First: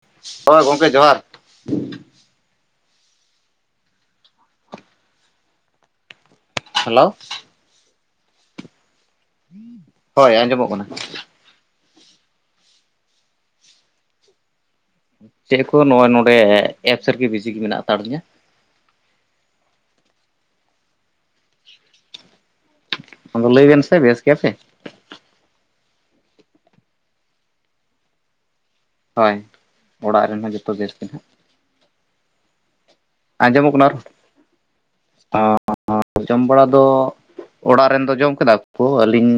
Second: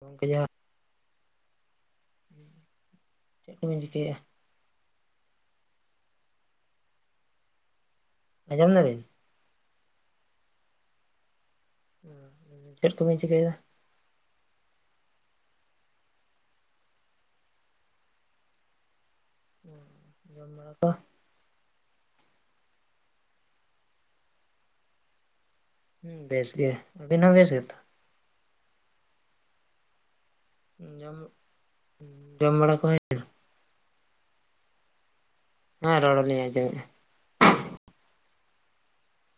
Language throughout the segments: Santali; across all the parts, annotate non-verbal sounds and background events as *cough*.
ᱜᱚᱝᱠᱮ ᱡᱟ ᱦᱳᱭ ᱜᱚᱝᱠᱮ ᱡᱚᱦᱟᱨ ᱪᱮᱜ ᱠᱚᱵᱤᱱ ᱪᱤᱠᱮᱭᱮᱜ-ᱟ? ᱦᱮᱞᱳ᱾ ᱟᱸᱡᱚᱢ ᱫᱟᱵᱤᱱ? ᱦᱳᱭ ᱟᱸᱡᱚᱢᱚᱜ ᱠᱟᱱᱟ᱾ ᱪᱮᱫ ᱠᱚᱵᱤᱱ ᱪᱤᱠᱟᱹᱭ ᱫᱟ? ᱪᱮᱫ ᱠᱚ ᱱᱚᱜ-ᱚᱭ ᱱᱚᱸᱰᱮ ᱮᱯᱥ ᱨᱮᱜᱤ ᱵᱮᱡᱤ ᱜᱤ ᱢᱮᱱᱟᱜ ᱦᱟᱛᱟᱲ ᱞᱤᱧᱟ᱾ ᱡᱚᱢ ᱵᱟᱲᱟ ᱠᱚ᱾ ᱟᱫᱚ ᱞᱟᱹᱭᱵᱮᱱ ᱥᱮ ᱵᱮᱥ ᱜᱮᱭᱟᱯᱮ? ᱦᱩᱸ ᱵᱮᱥ ᱜᱮ ᱟᱹᱵᱤᱱ ᱦᱚᱸ ᱵᱮᱥ ᱜᱮᱛᱚ᱾ ᱦᱳᱭ ᱚᱲᱟᱜ ᱨᱮᱱ ᱦᱚᱸ ᱡᱚ ᱡᱚᱢ ᱡᱚᱢ ᱵᱟᱲᱟ ᱠᱚ ᱦᱳᱭᱱᱟ᱾ ᱟᱸᱡᱚᱢᱚᱜ ᱠᱟᱱᱟ ᱚᱨ ᱨᱚᱲ *unintelligible* ᱡᱚᱢ ᱞᱤᱧ ᱵᱟᱲᱟ ᱫᱚ᱾ ᱟᱸᱡᱚᱢᱮᱫᱼᱟ ᱚᱲᱟᱜ ᱨᱮᱱ ᱫᱚ ᱡᱚᱢ ᱠᱮᱫᱟ ᱠᱩ ᱟᱹᱞᱤᱧ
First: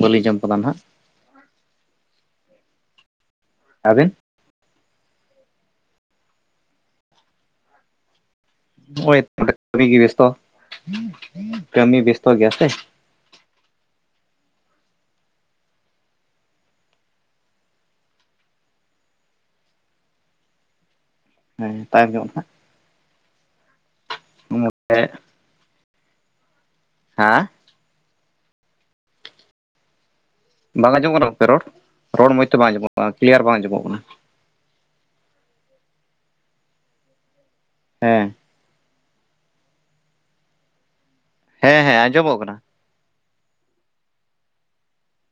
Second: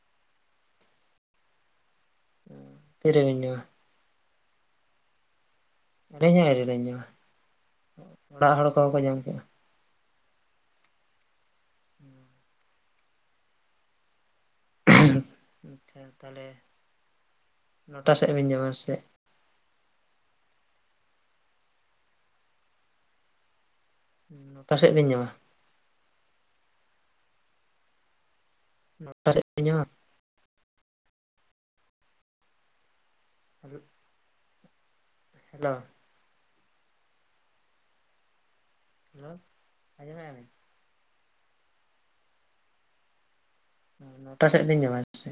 ᱵᱟᱹᱞᱤᱧ ᱡᱚᱢ ᱠᱟᱫᱟ ᱱᱷᱟᱜ᱾ ᱛᱤ ᱨᱮᱵᱤᱱ ᱡᱚᱢᱟ? ᱟᱵᱤᱱ᱾ ᱟᱞᱤᱧ ᱦᱚᱸ ᱟᱹᱣᱨᱤ ᱞᱤᱧ ᱡᱚᱢᱟ ᱚᱲᱟᱜ ᱦᱚᱲ ᱠᱚᱦᱚᱸ ᱠᱚ ᱡᱚᱢ ᱠᱮᱫᱟ᱾ ᱟᱹᱰᱤ ᱜᱤ ᱵᱮᱥᱛᱚ ᱠᱟᱹᱢᱤ ᱵᱮᱥᱛᱚ ᱜᱮᱭᱟ ᱥᱮ᱾ ᱟᱪᱪᱷᱟ ᱛᱟᱦᱞᱮ ᱱᱚᱴᱟ ᱥᱮᱜ ᱵᱮᱱ ᱡᱚᱢᱟ ᱥᱮ? ᱦᱮᱸ ᱛᱟᱭ ᱧᱚᱜ ᱱᱷᱟᱜ᱾ ᱱᱚᱴᱟ ᱥᱮᱜ ᱱᱚᱰᱮ ᱵᱮᱱ ᱡᱚᱢᱟ᱾ ᱦᱟᱸ᱾ ᱱᱚᱴᱟ ᱥᱮᱜ ᱵᱤᱱ ᱡᱚᱢᱟ᱾ ᱵᱟᱝ ᱟᱸᱡᱚᱢᱚᱜ ᱠᱟᱱᱟ ᱜᱚᱝᱠᱮ ᱨᱚᱲ ᱨᱚᱲ ᱢᱚᱸᱡᱽ ᱛᱚ ᱵᱟᱝ ᱟᱸᱚᱢᱚᱜ ᱠᱟᱱᱟ ᱠᱞᱤᱭᱟᱨ ᱵᱟᱝ ᱟᱸᱚᱢᱚᱜ ᱠᱟᱱᱟ᱾ ᱦᱮᱞᱳ᱾ ᱦᱮᱸ᱾ ᱦᱮᱞᱳ ᱟᱡᱚᱢᱮᱜ-ᱟ ᱵᱤᱱ? ᱦᱮᱸ ᱦᱮᱸ ᱟᱸᱡᱚᱢᱚᱜ ᱠᱟᱱᱟ᱾ ᱚ ᱱᱚᱴᱟ ᱥᱮᱫ ᱵᱤᱱ ᱡᱚᱢᱟ ᱥᱮ?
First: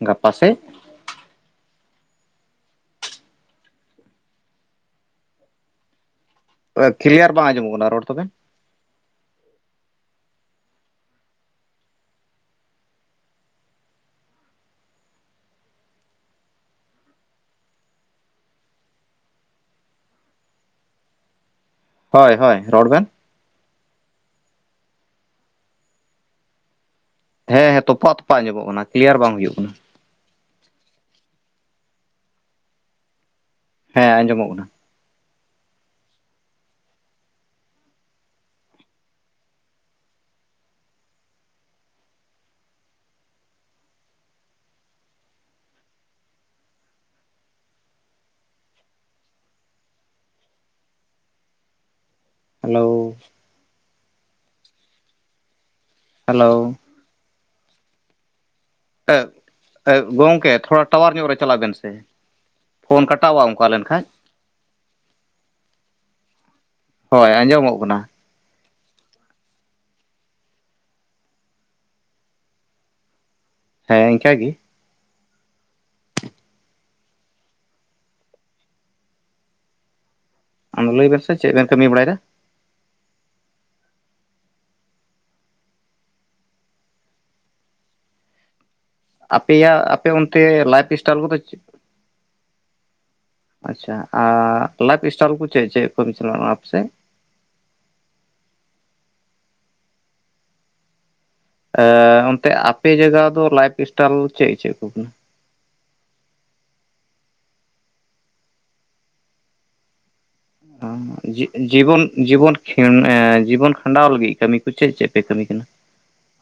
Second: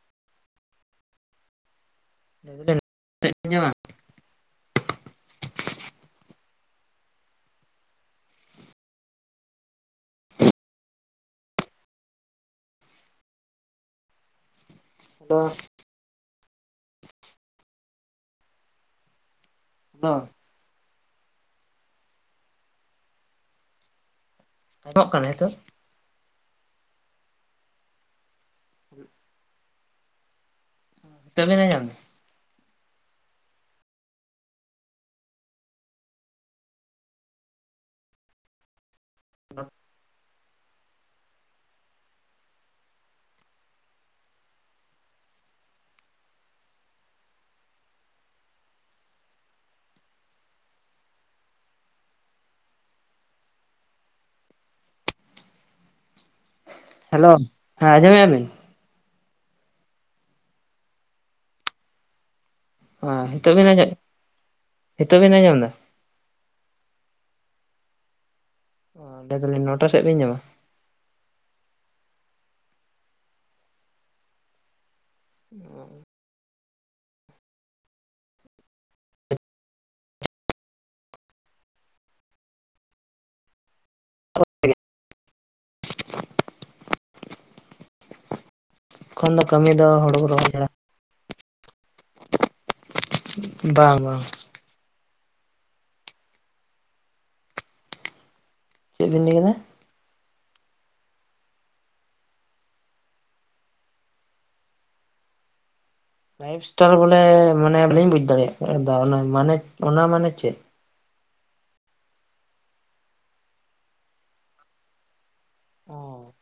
ᱜᱟᱯᱟ ᱥᱮᱫ? ᱞᱟᱹᱭ ᱫᱟᱞᱤᱧ *inaudible* ᱚ ᱠᱞᱤᱭᱟᱨ ᱵᱟᱝ ᱟᱸᱡᱚᱢᱚᱜ ᱠᱟᱱᱟ ᱨᱚᱲ ᱛᱟᱵᱮᱱ᱾ *inaudible* ᱦᱮᱞᱳ᱾ ᱦᱚᱭ ᱦᱚᱭ ᱨᱚᱲ ᱵᱮᱱ᱾ *inaudible* ᱠᱟᱱᱟ ᱦᱤᱛᱚᱜ? ᱦᱮᱸ ᱦᱮᱸ ᱛᱚᱯᱟᱜ ᱛᱚᱯᱟᱜ ᱟᱸᱡᱚᱢᱚᱜ ᱠᱟᱱᱟ ᱠᱞᱤᱭᱟᱨ ᱵᱟᱝ ᱦᱩᱭᱩᱜ ᱠᱟᱱᱟ᱾ ᱛᱳᱜ ᱵᱤᱱ ᱟᱸᱡᱚᱢ ᱫᱟ? ᱦᱮᱸ ᱟᱸᱡᱚᱢᱚᱜ ᱠᱟᱱᱟ᱾ *inaudible* ᱦᱮᱞᱳ᱾ ᱦᱮᱞᱳ᱾ ᱦᱮᱞᱳ, ᱦᱮᱸ ᱟᱸᱡᱚᱢᱮᱜ-ᱟ ᱵᱤᱱ? ᱮᱜ ᱮᱜ ᱜᱚᱢᱴᱝᱠᱮ ᱛᱷᱚᱲᱟ ᱴᱟᱣᱟᱨ ᱧᱚᱜ ᱨᱮ ᱪᱟᱞᱟᱜ ᱵᱮᱱ ᱥᱮ᱾ ᱯᱷᱳᱱ ᱠᱟᱴᱟᱣ-ᱟ ᱚᱱᱠᱟ ᱞᱮᱱᱠᱷᱟᱡ᱾ ᱦᱤᱛᱳᱜ ᱵᱤᱱ ᱟᱸᱡᱚᱢ ᱫᱟ? ᱦᱳᱭ ᱟᱸᱡᱚᱢᱚᱜ ᱠᱟᱱᱟ᱾ ᱚ ᱞᱟᱹᱭ ᱫᱟᱞᱤᱧ ᱱᱚᱴᱟ ᱥᱮᱫ ᱵᱤᱱ ᱡᱟᱢᱟ? ᱦᱮᱸ ᱤᱱᱠᱟᱹ ᱜᱮ᱾ ᱚ᱾ ᱚᱱᱟ ᱞᱟᱹᱭ ᱵᱮᱱ ᱥᱮ ᱪᱮᱫ ᱵᱮᱱ ᱠᱟᱹᱢᱤ ᱵᱟᱲᱟᱭᱮᱫᱟ? *inaudible* ᱮᱠᱷᱚᱱ ᱫᱚ ᱠᱟᱹᱢᱤ ᱟᱯᱮᱭᱟᱜ ᱫᱚ ᱟᱯᱮ ᱦᱩᱲᱩ ᱚᱱᱛᱮ ᱨᱚᱦᱚᱭ ᱪᱷᱟᱲᱟ ᱞᱟᱭᱤᱯᱷ ᱥᱴᱟᱭᱤᱞ ᱠᱚᱫᱚ ᱪᱮᱫ? ᱟᱪᱪᱷᱟ ᱵᱟᱝ ᱵᱟᱝ ᱟᱨ ᱞᱟᱭᱤᱯᱷ ᱥᱴᱟᱭᱤᱞ ᱠᱚ ᱪᱮᱫ ᱪᱮᱫ *unintelligible* ᱟᱯᱮ ᱥᱮᱫ? ᱪᱮᱫ ᱵᱤᱱ ᱞᱟᱹᱭ ᱠᱮᱫᱟ? ᱮ ᱚᱱᱛᱮ ᱟᱯᱮ ᱡᱟᱭᱜᱟ ᱫᱚ ᱞᱟᱭᱤᱯᱷ ᱥᱴᱟᱭᱤᱞ ᱪᱮᱫ ᱪᱮᱫ ᱠᱚ ᱠᱟᱱᱟ? ᱞᱟᱭᱤᱯᱷ ᱥᱴᱟᱞ ᱵᱚᱞᱮ ᱢᱟᱱᱮ ᱵᱟᱹᱧ ᱵᱩᱡᱷ ᱫᱟᱲᱮᱭᱟᱜ ᱮᱫᱟ ᱚᱱᱟ ᱢᱟᱱᱮ ᱚᱱᱟ ᱢᱟᱱᱮ ᱪᱮᱫ? ᱡᱤ ᱡᱤᱵᱚᱱ ᱡᱤᱵᱚᱱ ᱠᱷᱮᱱ ᱮᱸ ᱡᱤᱵᱚᱱ ᱠᱷᱟᱸᱰᱟᱣ ᱞᱟᱹᱜᱤᱫ ᱠᱟᱹᱢᱤ ᱠᱚ ᱪᱮᱫ ᱪᱮᱫ ᱯᱮ ᱠᱟᱹᱢᱤ ᱠᱟᱱᱟ? ᱚ,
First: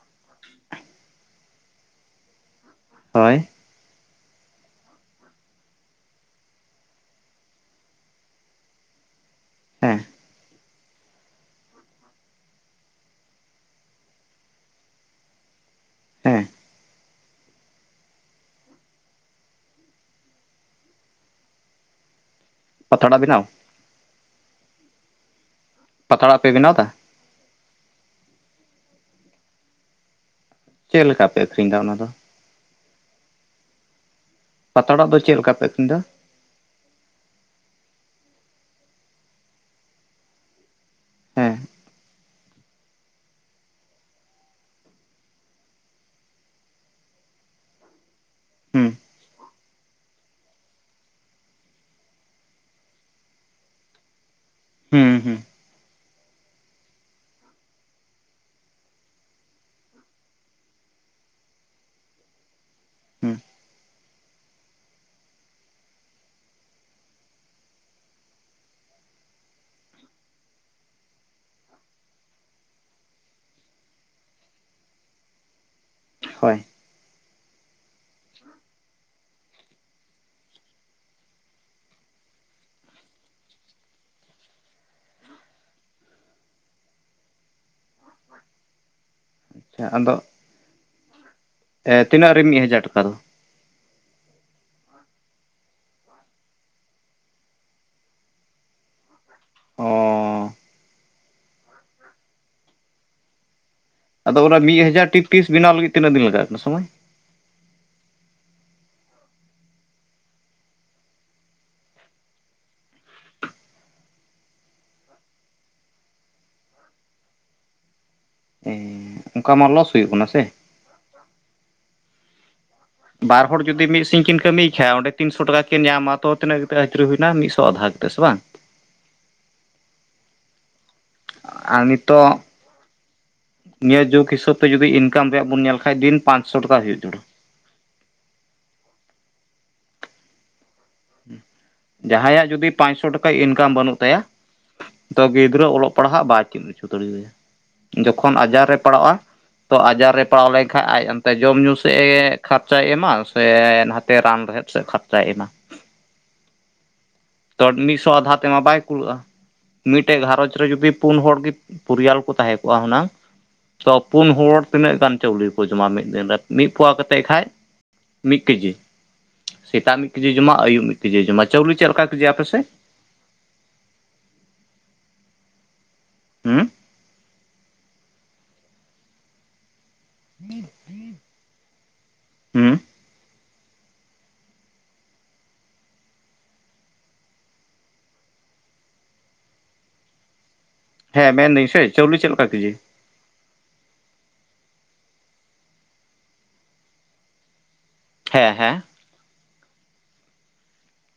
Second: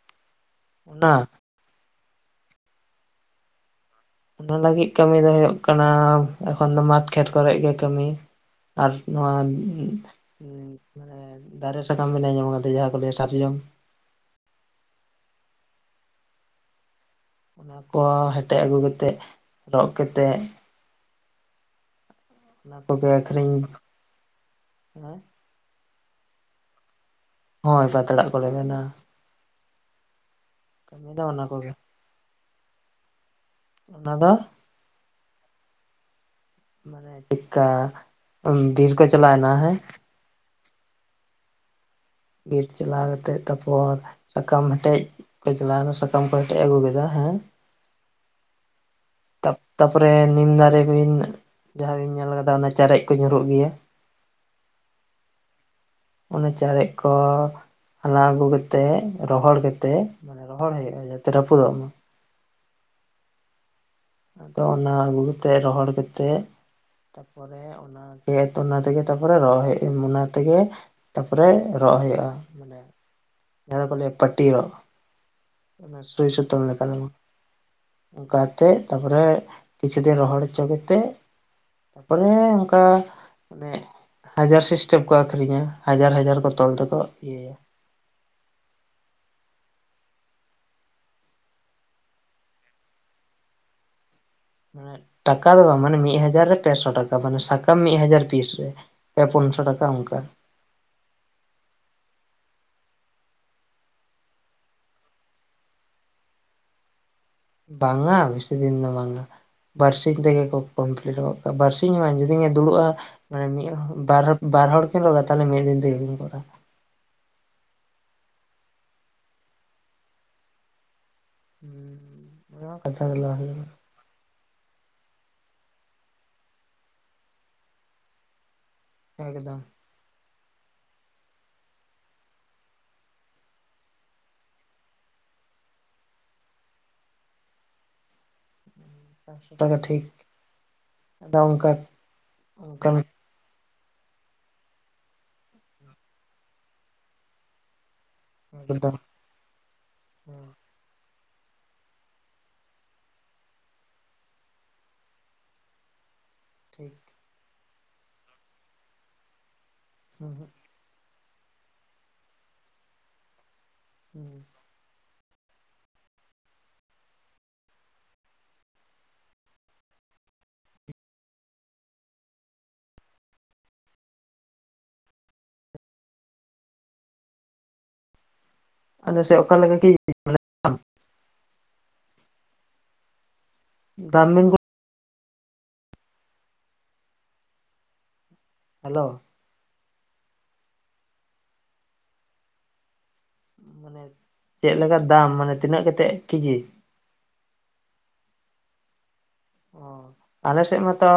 ᱚᱱᱟ? ᱦᱳᱭ᱾ ᱚᱱᱟ ᱞᱟᱹᱜᱤᱫ ᱠᱟᱹᱢᱤ ᱫᱚ ᱦᱩᱭᱩᱜ ᱠᱟᱱᱟ, ᱮᱠᱷᱚᱱ ᱫᱚ ᱢᱟᱴ ᱠᱷᱮᱛ ᱠᱚᱨᱮᱜ ᱜᱮ ᱠᱟᱹᱢᱤ᱾ ᱟᱨ ᱱᱚᱣᱟ ᱩ, ᱦᱮᱸ ᱩᱸ ᱢᱟᱱᱮ ᱫᱟᱨᱮ ᱥᱟᱠᱟᱢ *unintelligible* ᱠᱟᱛᱮᱫ ᱡᱟᱦᱟᱸ ᱠᱚ ᱞᱟᱹᱭᱟ ᱥᱟᱨᱡᱚᱢ᱾ ᱦᱮᱸ᱾ ᱚᱱᱟ ᱠᱚ ᱦᱮᱴᱮᱡ ᱟᱹᱜᱩ ᱠᱟᱛᱮᱜ, ᱨᱚᱜ ᱠᱟᱛᱮᱜ ᱚᱱᱟ ᱠᱚᱜᱮ ᱯᱟᱛᱲᱟ ᱵᱮᱱᱟᱣ ᱟᱹᱠᱷᱨᱤᱧ, ᱦᱮᱸ? ᱯᱟᱛᱲᱟᱜ ᱯᱮ ᱵᱮᱱᱟᱣ ᱫᱟ? ᱦᱳᱭ ᱯᱟᱛᱲᱟᱜ ᱠᱚᱞᱮ ᱵᱮᱱᱟᱣᱟ, ᱪᱮᱫ ᱠᱟᱹᱢᱤ ᱫᱚ ᱞᱮᱠᱟ ᱯᱮ ᱚᱱᱟ ᱟᱹᱠᱷᱨᱤᱧ ᱠᱚᱜᱮ᱾ ᱮᱫᱟ ᱚᱱᱟ ᱫᱚ ᱚᱱᱟ ᱫᱚ ᱯᱟᱛᱲᱟᱜ ᱫᱚ ᱪᱮᱫ ᱞᱮᱠᱟ ᱯᱮ ᱟᱹᱠᱷᱨᱤᱧ ᱫᱟ? ᱢᱟᱱᱮ ᱪᱮᱠᱠᱟ ᱵᱤᱨ ᱠᱚ ᱪᱟᱞᱟᱣᱱᱟ ᱦᱮᱸ ᱦᱮᱸ᱾ ᱵᱤᱨ ᱪᱟᱞᱟᱣ ᱠᱟᱛᱮᱜ ᱛᱟᱯᱚᱨ ᱥᱟᱠᱟᱢ ᱦᱮᱴᱮᱡ ᱠᱚ ᱪᱟᱞᱟᱣᱱᱟ ᱥᱟᱠᱟᱢ ᱠᱚ ᱦᱮᱴᱮᱡ ᱟᱹᱜᱩ ᱠᱮᱫᱟ ᱦᱮᱸ ᱾ ᱦᱩᱸ᱾ ᱛᱟ ᱛᱟᱯᱚᱨᱮ ᱱᱤᱢ ᱫᱟᱨᱮ ᱵᱤᱱ ᱡᱟᱦᱟᱸ ᱵᱤᱱ ᱧᱮᱞ ᱠᱟᱫᱟ ᱚᱱᱟ ᱪᱟᱨᱮᱡ ᱠᱚ ᱧᱩᱨᱩᱜ ᱜᱮᱭᱟ ᱾ ᱦᱩᱸ ᱦᱩᱸ᱾ ᱚᱱᱮ ᱪᱟᱨᱮᱡ ᱠᱚ ᱦᱟᱞᱟᱝ ᱟᱹᱜᱩ ᱠᱟᱛᱮᱜ ᱨᱚᱦᱚᱲ ᱠᱟᱛᱮᱜ ᱢᱟᱱᱮ ᱨᱚᱦᱚᱲ ᱦᱩᱭᱩᱜ-ᱟ ᱡᱟᱛᱮ ᱨᱟᱹᱯᱩᱫᱚᱜ ᱢᱟ᱾ ᱦᱩᱸ ᱟᱫᱚ ᱚᱱᱟ ᱟᱹᱜᱩ ᱠᱟᱛᱮᱫ ᱨᱚᱦᱚᱲ ᱠᱟᱛᱮᱫ ᱯᱚᱨᱮ ᱚᱱᱟ *unintelligible* ᱚᱱᱟ ᱛᱮᱜᱮ ᱛᱟᱨᱯᱚᱨᱮ ᱨᱚᱦᱚᱭ ᱚᱱᱟ ᱛᱮᱜᱮ ᱛᱟᱯᱚᱨᱮ ᱨᱚᱜ ᱦᱩᱭᱩᱜ-ᱟ ᱢᱟᱱᱮ ᱡᱟᱸᱦᱟ ᱫᱚᱠᱚ ᱞᱟᱹᱭᱟ ᱯᱟᱹᱴᱤ ᱨᱚᱜ ᱾ ᱥᱩᱭ ᱦᱳᱭ ᱥᱩᱛᱟᱹᱢ ᱞᱮᱠᱟ ᱫᱚ ᱵᱟᱝ, ᱚᱝᱠᱟ ᱛᱮᱫ ᱛᱟᱯᱚᱨᱮ ᱠᱤᱪᱷᱩ ᱫᱤᱱ ᱨᱚᱦᱚᱲ ᱪᱚ ᱠᱟᱛᱮᱜ ᱛᱟᱯᱚᱨᱮ ᱚᱝᱠᱟ ᱟᱱᱮ ᱦᱟᱡᱟᱨ ᱥᱤᱥᱴᱮᱢ ᱠᱚ ᱟᱠᱷᱨᱤᱧᱟ ᱦᱟᱡᱟᱨ ᱦᱟᱡᱟᱨ ᱠᱚ ᱛᱚᱞ ᱛᱮᱠᱚ ᱤᱭᱟᱹᱭᱟ ᱾ ᱟᱪᱪᱷᱟ ᱟᱫᱚ ᱮ ᱛᱤᱱᱟᱹᱜ ᱨᱮ ᱢᱤᱫ ᱦᱟᱡᱟᱨ ᱴᱟᱠᱟ ᱫᱚ? ᱢᱟᱱᱮ ᱴᱟᱠᱟ ᱫᱚ ᱵᱟᱝ ᱢᱟᱱᱮ ᱢᱤᱫ ᱦᱟᱡᱟᱨ ᱨᱮ ᱯᱮᱥᱚ ᱴᱟᱠᱟ ᱢᱟᱱᱮ ᱥᱟᱠᱟᱢ ᱢᱤᱫ ᱦᱟᱡᱟᱨ ᱯᱤᱥ ᱨᱮ ᱯᱮ ᱯᱩᱱᱥᱚ ᱴᱟᱠᱟ ᱚ ᱚᱝᱠᱟ ᱾ ᱟᱫᱚ ᱚᱱᱟ ᱢᱤᱫ ᱦᱟᱡᱟᱨ ᱴᱤ ᱯᱤᱥ ᱵᱮᱱᱟᱣ ᱞᱟᱹᱜᱤᱫ ᱛᱤᱱᱟᱹᱜ ᱫᱤᱱ ᱞᱟᱜᱟᱜ ᱠᱟᱱᱟ ᱥᱚᱢᱚᱭ? ᱵᱟᱝᱟ ᱵᱮᱥᱤ ᱫᱤᱱ ᱫᱚ ᱵᱟᱝᱟ ᱾ ᱵᱟᱹᱨᱥᱤᱧ ᱛᱮᱜᱮ ᱠᱚ ᱠᱚᱢᱯᱞᱤᱴ ᱜᱚᱫ ᱠᱟᱜ-ᱟ ᱵᱟᱹᱨᱥᱤᱧ ᱵᱟᱧ ᱡᱩᱫᱤᱧ ᱮ ᱫᱩᱲᱩᱵ-ᱟ ᱢᱟᱱᱮ ᱢᱤᱫ ᱦᱚ ᱵᱟᱨ ᱦᱚᱲ ᱵᱟᱨ ᱦᱚᱲ ᱠᱤᱱ ᱨᱚᱜ-ᱟ ᱛᱟᱦᱚᱞᱮ ᱢᱤᱫ ᱫᱤᱱ ᱛᱤᱜᱤ ᱠᱤᱱ ᱨᱚᱜᱟ᱾ ᱮ ᱚᱱᱠᱟ ᱢᱟ ᱞᱚᱥ ᱦᱩᱭᱩᱜ ᱠᱟᱱᱟ ᱥᱮ? *unintelligible* ᱚᱱᱟ ᱢᱟ ᱠᱟᱛᱷᱟ ᱜᱮᱞᱟ ᱵᱟᱨ ᱦᱚᱲ ᱡᱩᱫᱤ ᱢᱤᱫ ᱥᱤᱧ ᱠᱤᱱ ᱠᱟᱹᱢᱤᱭ ᱠᱷᱟᱡ ᱚᱸᱰᱮ ᱛᱤᱱᱥᱚ ᱴᱟᱠᱟ ᱠᱤᱱ ᱧᱟᱢᱟ ᱛᱚ ᱛᱤᱱᱟᱹᱜ ᱠᱟᱛᱮ ᱟᱹᱪᱩᱨᱤ ᱦᱩᱭᱱᱟ ᱢᱤᱫᱥᱚ ᱟᱫᱷᱟ ᱠᱟᱛᱮᱜ ᱥᱮ ᱵᱟᱝ? ᱮᱠᱫᱚᱢ ᱾ ᱟᱨ ᱱᱤᱛᱚᱜ ᱱᱤᱭᱟᱹ ᱡᱩᱜᱽ ᱦᱤᱥᱟᱹᱵ ᱛᱮ ᱡᱩᱫᱤ ᱤᱱᱠᱟᱢ ᱨᱮᱭᱟᱜ ᱵᱚᱱ ᱧᱮᱞ ᱠᱷᱟᱡ ᱫᱤᱱ ᱯᱟᱸᱪᱥᱚ ᱴᱟᱠᱟ ᱦᱩᱭᱩᱜ ᱡᱳᱲ᱾ ᱯᱟᱸᱪᱥᱚ ᱴᱟᱠᱟ ᱴᱷᱤᱠ ᱟᱫᱚ ᱚᱝᱠᱟ ᱡᱟᱦᱟᱸᱭᱟᱜ ᱡᱩᱫᱤ ᱚᱝᱠᱟᱞ *inaudible* ᱤᱱᱠᱟᱢ ᱵᱟᱹᱱᱩᱜ ᱛᱟᱭᱟ, ᱛᱚ ᱜᱤᱫᱽᱨᱟᱹ ᱚᱞᱚᱜ ᱯᱟᱲᱦᱟᱜ ᱵᱟᱭ ᱪᱤᱫ ᱦᱚᱪᱚ ᱫᱟᱲᱮᱣᱟᱭᱟ᱾ ᱡᱚᱠᱷᱚᱱ ᱟᱡᱟᱨ ᱨᱮ ᱮᱠᱫᱚᱢ ᱯᱟᱲᱟᱜ-ᱟ, ᱛᱚ ᱟᱡᱟᱨ ᱨᱮ ᱯᱟᱲᱟᱣ ᱞᱟᱹᱜᱤᱫ ᱮᱱᱠᱷᱟ ᱟᱡ ᱚᱱᱛᱮ ᱡᱚᱢ ᱧᱩ ᱥᱮᱫ ᱮ ᱠᱷᱚᱨᱪᱟᱭ ᱮᱢᱟ ᱥᱮ ᱱᱟᱛᱮ ᱨᱟᱱ ᱨᱮᱦᱮᱫ ᱥᱮᱫ ᱠᱷᱚᱨᱪᱟᱭ ᱮᱢᱟ ᱾ ᱴᱷᱤᱠ ᱛᱚ ᱢᱤᱫᱥᱚ ᱟᱫᱷᱟ ᱛᱮᱢᱟ ᱵᱟᱭ ᱠᱩᱲᱟᱹᱜ-ᱟ ᱢᱤᱫᱴᱮᱡ ᱜᱷᱟᱨᱚᱡ ᱨᱮ ᱡᱩᱫᱤ ᱯᱩᱱ ᱦᱚᱲ ᱜᱮ ᱯᱚᱨᱤᱭᱟᱞ ᱠᱚ ᱛᱟᱦᱮᱸ ᱠᱚᱜ-ᱟ ᱦᱩᱱᱟᱹᱝ, ᱛᱚ ᱯᱩᱱ ᱦᱚᱲ ᱛᱤᱱᱟᱹᱜ ᱜᱟᱱ ᱪᱟᱣᱞᱮ ᱠᱚ ᱡᱚᱢᱟ ᱢᱤᱫ ᱫᱤᱱ ᱨᱮ ᱢᱤᱫ ᱯᱳᱣᱟ ᱠᱟᱛᱮᱫ ᱠᱷᱟᱱ ᱢᱤᱫ ᱠᱮᱡᱤ ᱾ ᱥᱮᱛᱟᱜ ᱢᱤᱫ ᱠᱮᱡᱤ ᱡᱚᱢᱟ ᱟᱹᱭᱩᱵ ᱢᱤᱫ ᱠᱮᱡᱤ ᱡᱚᱢᱟ ᱪᱟᱣᱞᱮ ᱪᱮᱫ ᱞᱮᱠᱟ ᱠᱮᱡᱤ ᱟᱯᱮ ᱥᱮᱫ? ᱦᱩ ᱟᱫᱚ ᱥᱮᱫ ᱚᱠᱟᱮᱠᱟ ᱠᱮᱡᱤ *unintelligible* *unintelligible* ᱦᱩᱸ *inaudible* ᱦᱮᱞᱳ ᱦᱮᱸ ᱢᱮᱱᱫᱟᱹᱧ ᱥᱮ ᱪᱟᱣᱞᱮ ᱪᱮᱫ ᱞᱮᱠᱟ ᱠᱮᱡᱤ? ᱢᱟᱱᱮ ᱪᱮᱫ ᱞᱮᱠᱟ ᱫᱟᱢ ᱢᱟᱱᱮ ᱛᱤᱱᱟᱹᱜ ᱠᱟᱛᱮᱫ ᱠᱮᱡᱤ? ᱦᱮᱸ ᱦᱮᱸ ᱚ ᱟᱞᱮ ᱥᱮᱫ ᱢᱟᱛᱚ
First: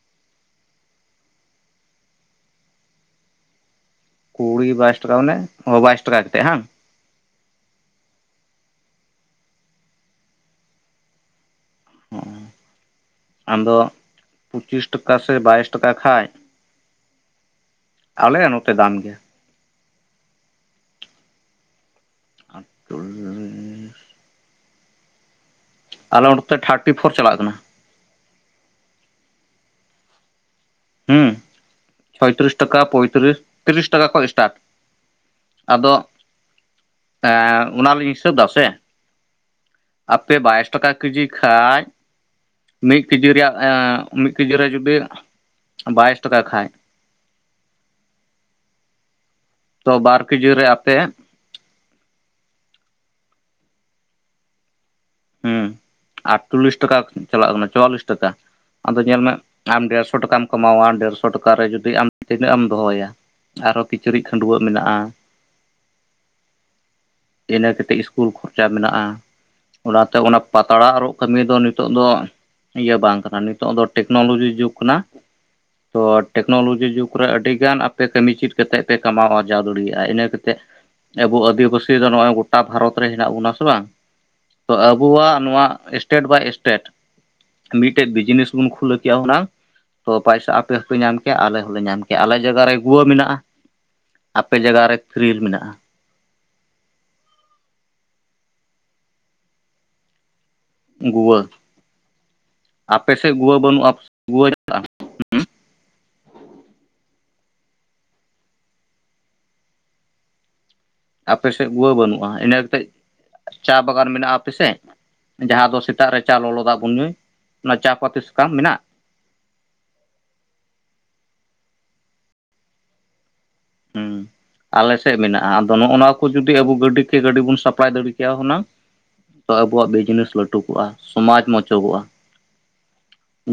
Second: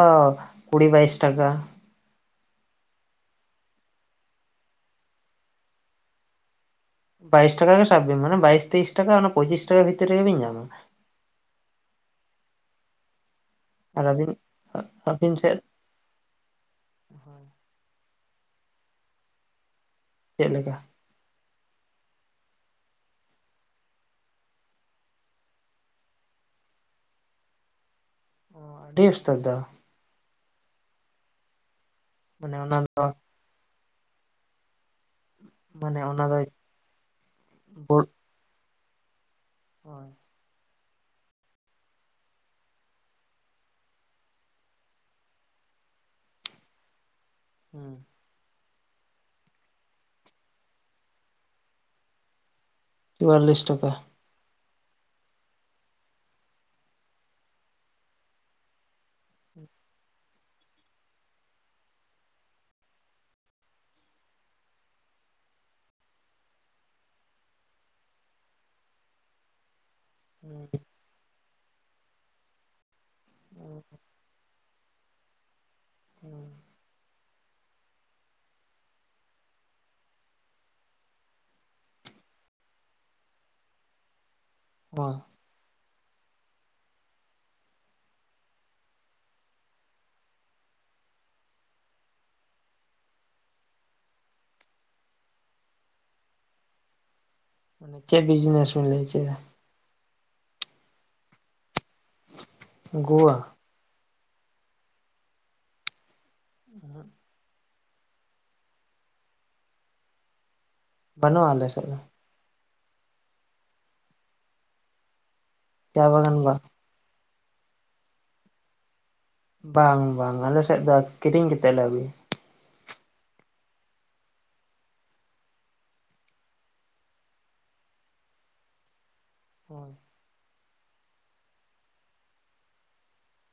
ᱠᱩᱲᱤ ᱵᱟᱭᱤᱥ ᱴᱟᱠᱟ ᱾ ᱠᱩᱲᱤ ᱵᱟᱭᱤᱥ ᱴᱟᱠᱟ ᱢᱟᱱᱮ ᱵᱟᱭᱤᱥ ᱴᱟᱠᱟ ᱠᱟᱛᱮᱫ ᱦᱮᱵᱟᱝ ᱾ ᱵᱟᱭᱤᱥ ᱴᱟᱠᱟ ᱨᱮᱜᱮ ᱥᱟᱵ ᱵᱤᱱ ᱢᱟᱱᱮ- ᱵᱟᱭᱤᱥ ᱛᱮᱭᱤᱥ ᱴᱟᱠᱟ, ᱚᱱᱟ ᱯᱚᱸᱪᱤᱥ ᱴᱟᱠᱟ ᱵᱷᱤᱛᱤᱨ ᱨᱮᱜᱮᱵᱤᱱ ᱧᱟᱢᱟ ᱾ ᱚ ᱟᱫᱚ ᱟᱨ ᱟᱹᱵᱤᱱ ᱯᱩᱪᱤᱥ ᱴᱟᱠᱟ ᱥᱮ ᱟᱹᱵᱤᱱ ᱥᱮᱫ ᱵᱟᱭᱤᱥ ᱴᱟᱠᱟ ᱠᱷᱟᱡ ᱟᱞᱮᱭᱟᱜ ᱱᱚᱛᱮ ᱫᱟᱢ ᱜᱮᱭᱟ᱾ ᱪᱮᱫ ᱞᱮᱠᱟ ᱟᱛᱚᱞ ᱟᱞᱮ ᱚᱱᱛᱮ ᱛᱷᱟᱨᱴᱤ ᱯᱷᱳᱨ ᱪᱟᱞᱟᱜ ᱠᱟᱱᱟ ᱾ ᱚ ᱟᱰᱤ ᱩᱥᱛᱟᱨ ᱫᱚ᱾ ᱦᱩᱸ ᱪᱷᱚᱭᱛᱨᱤᱥ ᱢᱟᱱᱮ ᱚᱱᱟ ᱴᱟᱠᱟ ᱴᱟᱠᱟ ᱫᱚ ᱯᱚᱸᱭᱛᱨᱤᱥ ᱛᱤᱨᱤᱥ ᱴᱟᱠᱟ ᱠᱚ ᱥᱴᱟᱨᱴ ᱟᱫᱚ ᱢᱟᱱᱮ ᱚᱱᱟ ᱫᱚ ᱵᱳᱰ ᱚᱱᱟᱞᱤᱥ ᱟᱹ ᱫᱟ ᱥᱮ ᱦᱳᱭ ᱟᱯᱮ ᱵᱟᱭᱤᱥ ᱴᱟᱠᱟ ᱠᱮᱡᱤ ᱠᱷᱟᱡ ᱢᱤᱫ ᱠᱮᱡᱤ ᱨᱮᱭᱟᱜ ᱢᱤᱫ ᱠᱮᱡᱤ ᱨᱮ ᱡᱩᱫᱤ ᱵᱟᱭᱤᱥ ᱴᱟᱠᱟ ᱠᱷᱟᱡ ᱦᱩᱸ᱾ ᱛᱚ ᱵᱟᱨ ᱠᱮᱡᱤ ᱨᱮ ᱟᱯᱮᱼᱼ ᱪᱩᱣᱟᱞᱞᱤᱥ ᱴᱟᱠᱟ᱾ ᱦᱮᱸ ᱟᱴᱪᱚᱞᱞᱤᱥ ᱴᱟᱠᱟ ᱪᱟᱞᱟᱜ ᱠᱟᱱᱟ ᱪᱩᱣᱟᱞᱤᱥ ᱴᱟᱠᱟ᱾ ᱟᱫᱚ ᱧᱮᱞ ᱢᱮ ᱟᱢ ᱰᱮᱲᱥᱚ ᱴᱟᱠᱟᱢ ᱠᱟᱢᱟᱣᱟ, ᱰᱮᱲᱥᱚ ᱴᱟᱠᱟ ᱨᱮ ᱡᱩᱫᱤ ᱟᱢ ᱛᱤᱱᱟᱹᱜ ᱮᱢ ᱫᱚᱦᱚᱭᱟ? ᱟᱨᱦᱚᱸ ᱠᱤᱪᱨᱤᱡ ᱠᱷᱟᱹᱰᱩᱣᱟᱹᱜ ᱢᱮᱱᱟᱜᱼᱟ᱾ *unintelligible* ᱤᱱᱟᱹ ᱠᱟᱛᱮᱫ ᱤᱥᱠᱩᱞ ᱠᱷᱚᱨᱪᱟ ᱢᱮᱱᱟᱜᱼᱟ᱾ ᱚᱱᱟᱛᱮ ᱚᱱᱟ ᱯᱟᱛᱲᱟ ᱨᱚᱜ ᱠᱟᱹᱢᱤ ᱫᱚ ᱱᱤᱛᱚᱜ ᱫᱚ ᱤᱭᱟᱹ ᱵᱟᱝ᱾ ᱱᱤᱛᱚᱜ ᱫᱚ ᱴᱮᱠᱱᱳᱞᱚᱡᱤ ᱡᱩᱜᱽ ᱠᱟᱱᱟ, ᱛᱚ ᱴᱮᱠᱱᱳᱞᱚᱡᱤ ᱡᱩᱜ, ᱯᱨᱟᱭ ᱟᱹᱰᱤᱜᱟᱱ ᱟᱯᱮ ᱠᱟᱹᱢᱤ ᱪᱮᱫ ᱠᱟᱛᱮᱫ ᱯᱮ ᱠᱟᱢᱟᱣ ᱟᱨᱡᱟᱣ ᱫᱟᱲᱮᱭᱟᱜᱼᱟ ᱤᱱᱟᱹ ᱠᱟᱛᱮᱫᱼᱼ ᱟᱵᱚ ᱟᱹᱫᱤᱵᱟᱹᱥᱤ ᱫᱚ ᱱᱚᱜ ᱚᱭ ᱜᱚᱴᱟ ᱵᱷᱟᱨᱚᱛ ᱨᱮ ᱦᱮᱱᱟᱜ ᱵᱚᱱᱟ ᱥᱮ ᱵᱟᱝ? ᱛᱚ ᱚ ᱟᱵᱚᱣᱟᱜ ᱱᱚᱣᱟ ᱥᱴᱮᱴ ᱵᱟᱭ ᱥᱴᱮᱴ ᱢᱤᱫᱴᱮᱡ ᱵᱤᱡᱽᱱᱮᱥ ᱵᱚᱱ ᱠᱷᱩᱞᱟᱹᱣ ᱠᱮᱜᱼᱟ ᱦᱩᱱᱟᱹᱝ᱾ ᱛᱚ ᱯᱚᱭᱥᱟ ᱟᱯᱮ ᱦᱚᱸᱯᱮ ᱧᱟᱢ ᱠᱮᱭᱟ ᱟᱞᱮ ᱦᱚᱸᱞᱮ ᱧᱟᱢ ᱠᱮᱭᱟ ᱟᱞᱮ ᱡᱟᱭᱜᱟ ᱨᱮ ᱜᱩᱣᱟᱹ ᱢᱮᱱᱟᱜᱼᱟ᱾ ᱟᱯᱮ ᱡᱟᱭᱜᱟ ᱨᱮ ᱯᱷᱤᱨᱤᱞ ᱢᱮᱱᱟᱜᱼᱟ᱾ ᱢᱟᱱᱮ ᱪᱮᱫ ᱵᱤᱡᱱᱮᱥ ᱵᱤᱱ ᱞᱟᱹᱭ ᱦᱚᱪᱚᱭᱮᱫᱟ? ᱜᱩᱣᱟᱹ ᱟᱯᱮ ᱥᱮᱫ ᱜᱩᱣᱟ ᱜᱩᱣᱟᱹ ᱵᱟᱹᱱᱩᱜᱼᱟ ᱜᱩᱣᱟᱹ ᱪᱟᱞᱟᱜᱼᱟ᱾ ᱚᱦᱩᱜ᱾ ᱟᱯᱮ ᱵᱟᱹᱱᱩᱜᱼᱟ ᱟᱞᱮ ᱥᱮᱫ ᱜᱩᱣᱟᱹ ᱫᱚ ᱵᱟᱹᱱᱩᱜᱼᱟ ᱤᱱᱟᱹᱛᱮᱫ ᱪᱟ ᱵᱟᱜᱟᱱ ᱢᱮᱱᱟᱜᱼᱟ ᱟᱯᱮᱥᱮᱫ? ᱡᱟᱦᱟᱸ ᱫᱚ ᱥᱮᱛᱟᱜ ᱨᱮ ᱵᱟᱜᱟᱱ ᱪᱟ ᱞᱚᱞᱚ ᱵᱟᱝ ᱫᱟᱜ ᱵᱚᱱ ᱧᱩᱭ, ᱚᱱᱟ ᱪᱟ ᱯᱟᱹᱛᱤ ᱥᱟᱠᱟᱢ ᱢᱮᱱᱟᱜ-ᱟ? ᱵᱟᱝ ᱵᱟᱝ ᱟᱞᱮ ᱥᱮᱫ ᱫᱚ ᱠᱤᱨᱤᱧ ᱠᱟᱛᱮᱜ ᱞᱮ ᱟᱹᱜᱩᱭᱟ ᱾ ᱦᱩᱸ *unintelligible* ᱟᱞᱮ ᱥᱮᱫ ᱢᱮᱱᱟᱜᱼᱟ ᱟᱫᱚ ᱱᱚᱜᱼᱚ ᱱᱚᱣᱟ ᱠᱚ ᱡᱩᱫᱤ ᱟᱵᱚ ᱜᱟᱹᱰᱤ ᱠᱮ ᱜᱟᱹᱰᱤ ᱵᱚᱱ ᱥᱟᱯᱞᱟᱭ ᱫᱟᱲᱮ ᱠᱮᱭᱟ ᱦᱩᱱᱟᱹᱝ᱾ ᱛᱚ ᱟᱵᱚᱣᱟᱜ ᱦᱳᱭ ᱵᱤᱡᱽᱱᱮᱥ ᱞᱟᱹᱴᱩ ᱠᱚᱜᱼᱟ ᱥᱚᱢᱟᱡᱽ ᱢᱚᱪᱚᱜᱚᱜᱼᱟ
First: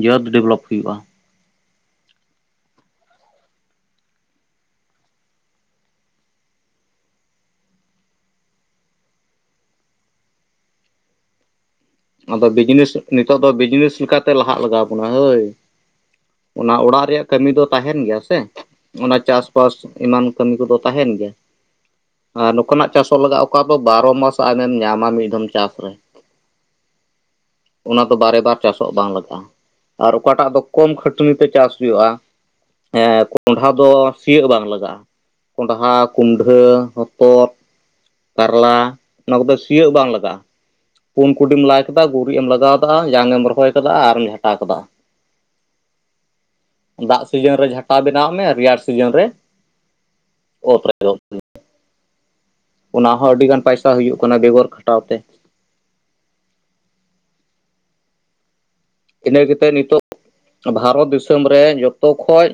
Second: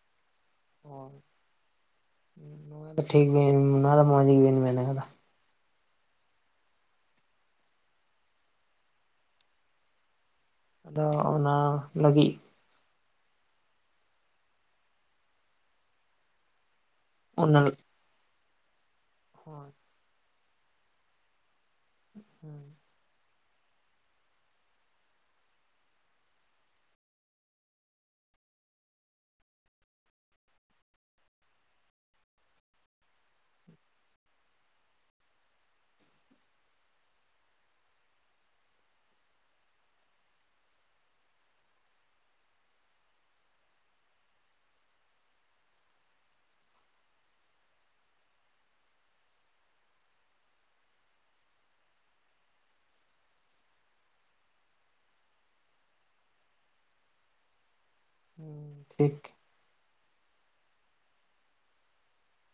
ᱡᱟᱹᱛ ᱰᱮᱵᱷᱞᱚᱯ ᱦᱩᱭᱩᱜᱼᱟ ᱱᱚᱣᱟ ᱴᱷᱤᱠ ᱱᱚᱣᱟ ᱫᱚ ᱢᱚᱸᱡᱽ ᱜᱮ ᱵᱮᱱ ᱢᱮᱱ ᱟᱠᱟᱫᱟ᱾ ᱟᱫᱚ ᱚᱱᱟ ᱞᱟᱹᱜᱤᱫ ᱟᱫᱚ ᱵᱤᱡᱤᱱᱮᱥ᱾ ᱱᱤᱛᱚᱜ ᱫᱚ ᱵᱤᱡᱽᱱᱮᱥ ᱞᱮᱠᱟᱛᱮ ᱞᱟᱦᱟᱜ ᱞᱟᱜᱟᱣ ᱵᱚᱱᱟ ᱦᱳᱭ, ᱚᱱᱟ ᱚᱲᱟᱜ ᱨᱮᱭᱟᱜ ᱠᱟᱹᱢᱤ ᱚᱱᱟ ᱫᱚ ᱛᱟᱦᱮᱱ ᱜᱮᱭᱟ ᱥᱮ ᱚᱱᱟ ᱦᱳᱭ ᱪᱟᱥᱵᱟᱥ ᱮᱢᱟᱱ ᱠᱟᱹᱢᱤ ᱠᱚᱫᱚ ᱛᱟᱦᱮᱱ ᱜᱮᱭᱟ᱾ ᱟᱨ ᱦᱩᱸ ᱱᱚᱝᱠᱟᱱᱟᱜ ᱪᱟᱥᱚᱜ ᱞᱟᱜᱟᱜᱼᱟ ᱚᱠᱟ ᱫᱚ ᱵᱟᱨᱚ ᱢᱟᱥ ᱟᱢᱮᱢ ᱧᱟᱢᱟ ᱢᱤᱫᱦᱚᱢ ᱪᱟᱥ ᱨᱮ᱾ ᱚᱱᱟ ᱫᱚ ᱵᱟᱨᱮ ᱵᱟᱨ ᱪᱟᱥᱚᱜ ᱵᱟᱝ ᱞᱟᱜᱟᱜᱼᱟ ᱟᱨ ᱚᱠᱟᱴᱟᱜ ᱫᱚ ᱠᱚᱢ ᱠᱷᱟᱹᱴᱟᱹᱱᱤ ᱛᱮ ᱪᱟᱥ ᱦᱩᱭᱩᱜᱼᱟ᱾ ᱦᱮᱸᱻ ᱠᱚᱸᱰᱷᱟ ᱫᱚ ᱥᱤᱭᱳᱜ ᱵᱟᱝ ᱞᱟᱜᱟᱜᱼᱟ᱾ ᱠᱚᱸᱰᱷᱟ, ᱠᱩᱢᱰᱷᱟᱹ ᱦᱚᱛᱚᱫ᱾ ᱠᱟᱨᱞᱟ ᱚᱱᱟ ᱠᱚᱫᱚ ᱥᱤᱭᱳᱜ ᱵᱟᱝ ᱞᱟᱜᱟᱜᱼᱟ᱾ ᱯᱩᱱ ᱠᱩᱰᱤᱢ ᱞᱟᱭ ᱠᱮᱫᱟ ᱜᱩᱨᱤᱡ ᱮᱢ ᱞᱟᱜᱟᱣ ᱠᱮᱫᱟ ᱡᱟᱝᱢ ᱨᱚᱦᱚᱭ ᱠᱟᱫᱟ ᱟᱨᱮᱢ ᱡᱷᱟᱴᱟ ᱠᱮᱫᱟ ᱾ ᱫᱟᱜ ᱥᱤᱡᱤᱱ ᱨᱮ ᱡᱷᱟᱴᱟᱣ ᱵᱮᱱᱟᱣᱟᱜ ᱢᱮ ᱨᱮᱭᱟᱲ ᱥᱤᱡᱤᱱ ᱨᱮ *unintelligible* ᱚᱱᱟ ᱦᱚᱸ ᱟᱹᱰᱤ ᱜᱟᱱ ᱯᱟᱭᱥᱟ ᱦᱩᱭᱩᱜ ᱠᱟᱱᱟ ᱵᱮᱜᱚᱨ ᱠᱷᱟᱴᱟᱣ ᱛᱮ ᱾ *unintelligible* ᱛᱮ ᱱᱤᱛᱚᱜ ᱵᱷᱟᱨᱚᱛ ᱫᱤᱥᱚᱢ ᱨᱮ ᱡᱚᱛᱚ ᱠᱷᱚᱡ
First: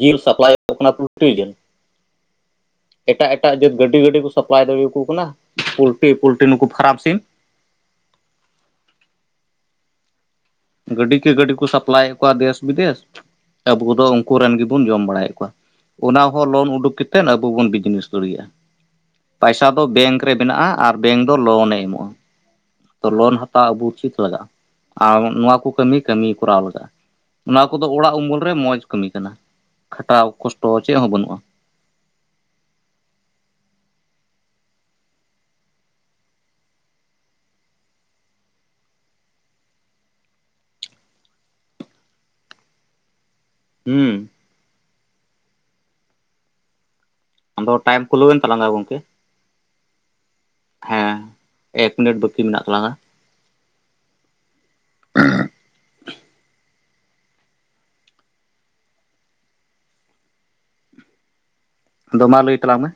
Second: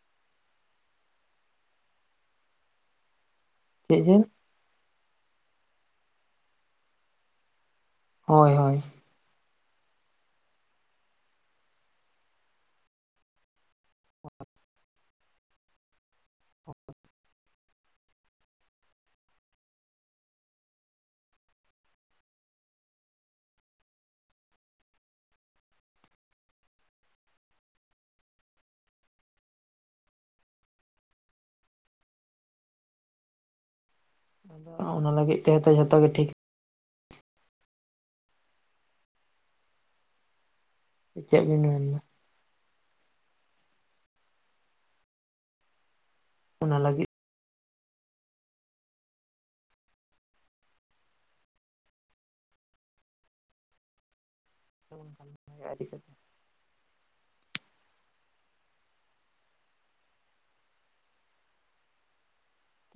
ᱡᱤᱞ ᱥᱟᱯᱞᱟᱭᱚᱜ ᱠᱟᱱᱟ ᱯᱩᱞᱴᱤ ᱡᱤᱞ᱾ ᱮᱴᱟᱜ ᱮᱴᱟᱜ ᱡᱟᱹᱛ ᱜᱟᱹᱰᱤ ᱪᱮᱫ ᱡᱮ ᱜᱟᱹᱰᱤ ᱠᱚ ᱥᱟᱯᱞᱟᱭ ᱫᱟᱲᱮᱭᱟᱠᱚ ᱠᱟᱱᱟ ᱯᱩᱞᱴᱤ ᱯᱚᱞᱴᱤ ᱱᱩᱠᱩ ᱯᱷᱟᱨᱟᱯ ᱥᱤᱢ᱾ ᱦᱳᱭ ᱦᱳᱭ᱾ ᱜᱟᱹᱰᱤ ᱠᱮ ᱜᱟᱹᱰᱤ ᱠᱚ ᱥᱟᱯᱞᱟᱭᱮᱫ ᱠᱚᱣᱟ ᱫᱮᱥ ᱵᱤᱫᱮᱥ ᱾ ᱟᱵᱚ ᱫᱚ ᱩᱱᱠᱩ ᱨᱮᱱ ᱜᱮᱵᱚᱱ ᱡᱚᱢ ᱵᱟᱲᱟᱭᱮᱫ ᱠᱚᱣᱟ ᱾ ᱚᱱᱟ ᱦᱚᱸ ᱞᱳᱱ ᱩᱰᱩᱠ ᱠᱟᱛᱮᱫ ᱟᱵᱚ ᱵᱚᱱ ᱵᱤᱡᱽᱱᱮᱥ ᱫᱟᱲᱮᱭᱟᱜᱼᱟ ᱾ ᱯᱟᱭᱥᱟ ᱫᱚ ᱵᱮᱝᱠ ᱨᱮ ᱵᱮᱱᱟᱜᱼᱟ ᱟᱨ ᱵᱮᱝᱠ ᱫᱚ ᱞᱳᱱ ᱮ ᱮᱢᱚᱜᱼᱟ ᱾ ᱛᱚ ᱞᱳᱱ ᱦᱟᱛᱟᱣ ᱟᱜᱩ ᱩᱪᱤᱫ ᱞᱟᱜᱼᱟ ᱟᱨ ᱱᱚᱣᱟ ᱠᱚ ᱠᱟᱹᱢᱤ ᱠᱟᱹᱢᱤ ᱠᱚᱨᱟᱣ ᱞᱟᱜᱟᱜ-ᱟ ᱾ ᱚᱱᱟ ᱠᱚᱫᱚ ᱚᱲᱟᱜ ᱩᱢᱩᱞ ᱨᱮ ᱢᱚᱸᱡᱽ ᱠᱟᱹᱢᱤ ᱠᱟᱱᱟ ᱠᱷᱟᱴᱟᱣ ᱠᱚᱥᱴᱚ ᱪᱮᱫ ᱦᱚᱸ ᱵᱟᱹᱱᱩᱜᱼᱟ ᱾ ᱟᱫᱚ ᱚᱱᱟ ᱞᱟᱹᱜᱤᱫ ᱛᱮ ᱫᱚ ᱡᱷᱚᱛᱚ ᱜᱮ ᱴᱷᱤᱠ ᱪᱮᱫ ᱵᱤᱱ ᱢᱮᱱ ᱫᱟ? ᱦᱩᱸ᱾ ᱚᱱᱟᱞᱟᱜᱤᱫ ᱟᱫᱚ ᱴᱟᱭᱤᱢ ᱠᱷᱩᱞᱟᱹᱣᱮᱱ ᱛᱟᱞᱟᱝᱟ ᱜᱚᱝᱠᱮ᱾ ᱦᱮᱸ ᱮᱠ ᱢᱤᱱᱤᱴ ᱵᱟᱹᱠᱤ ᱢᱮᱱᱟᱜ ᱛᱟᱞᱟᱝᱼᱟ ᱾ *unintelligible* ᱟᱫᱚ ᱢᱟ ᱞᱟᱹᱭ ᱛᱟᱞᱟᱝ ᱢᱮ᱾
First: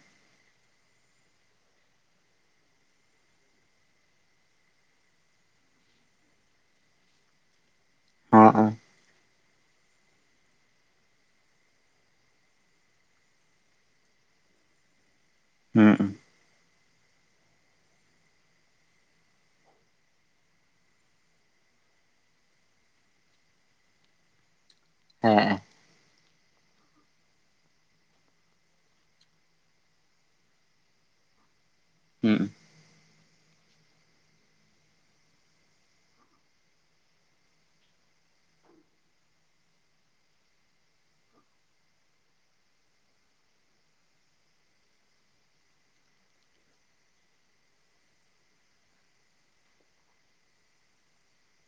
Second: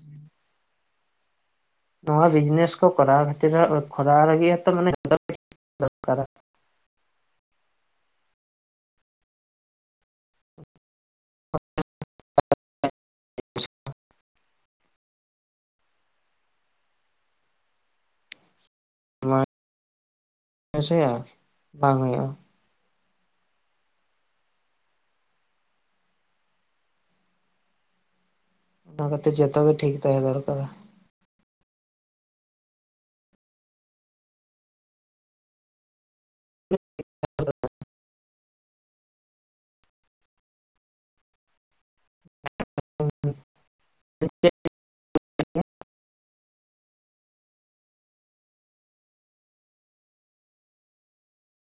ᱱᱚᱣᱟ ᱵᱤᱡᱽᱱᱮᱥ ᱠᱚ ᱠᱚᱨᱟᱣ ᱠᱷᱟᱹᱛᱤᱨ ᱠᱚᱨᱟᱣ ᱞᱟᱹᱜᱤᱫᱛᱚ ᱢᱟᱱᱮ *unintelligible* ᱫᱚᱨᱠᱟᱨᱟ ᱾ ᱦᱚᱸᱼᱚ᱾ *inaudible* ᱦᱮᱸ᱾ *unintelligible* ᱵᱟᱝ ᱦᱩᱭᱩᱜᱼᱟ᱾ ᱦᱮᱸ᱾ ᱚᱱᱟ ᱠᱷᱟᱛᱤᱨ ᱡᱚᱛᱚ ᱜᱮ ᱴᱷᱤᱠ ᱛᱟᱦᱮᱸ ᱫᱚᱨᱠᱟᱨᱟ᱾ ᱦᱩᱸ *inaudible* *unintelligible*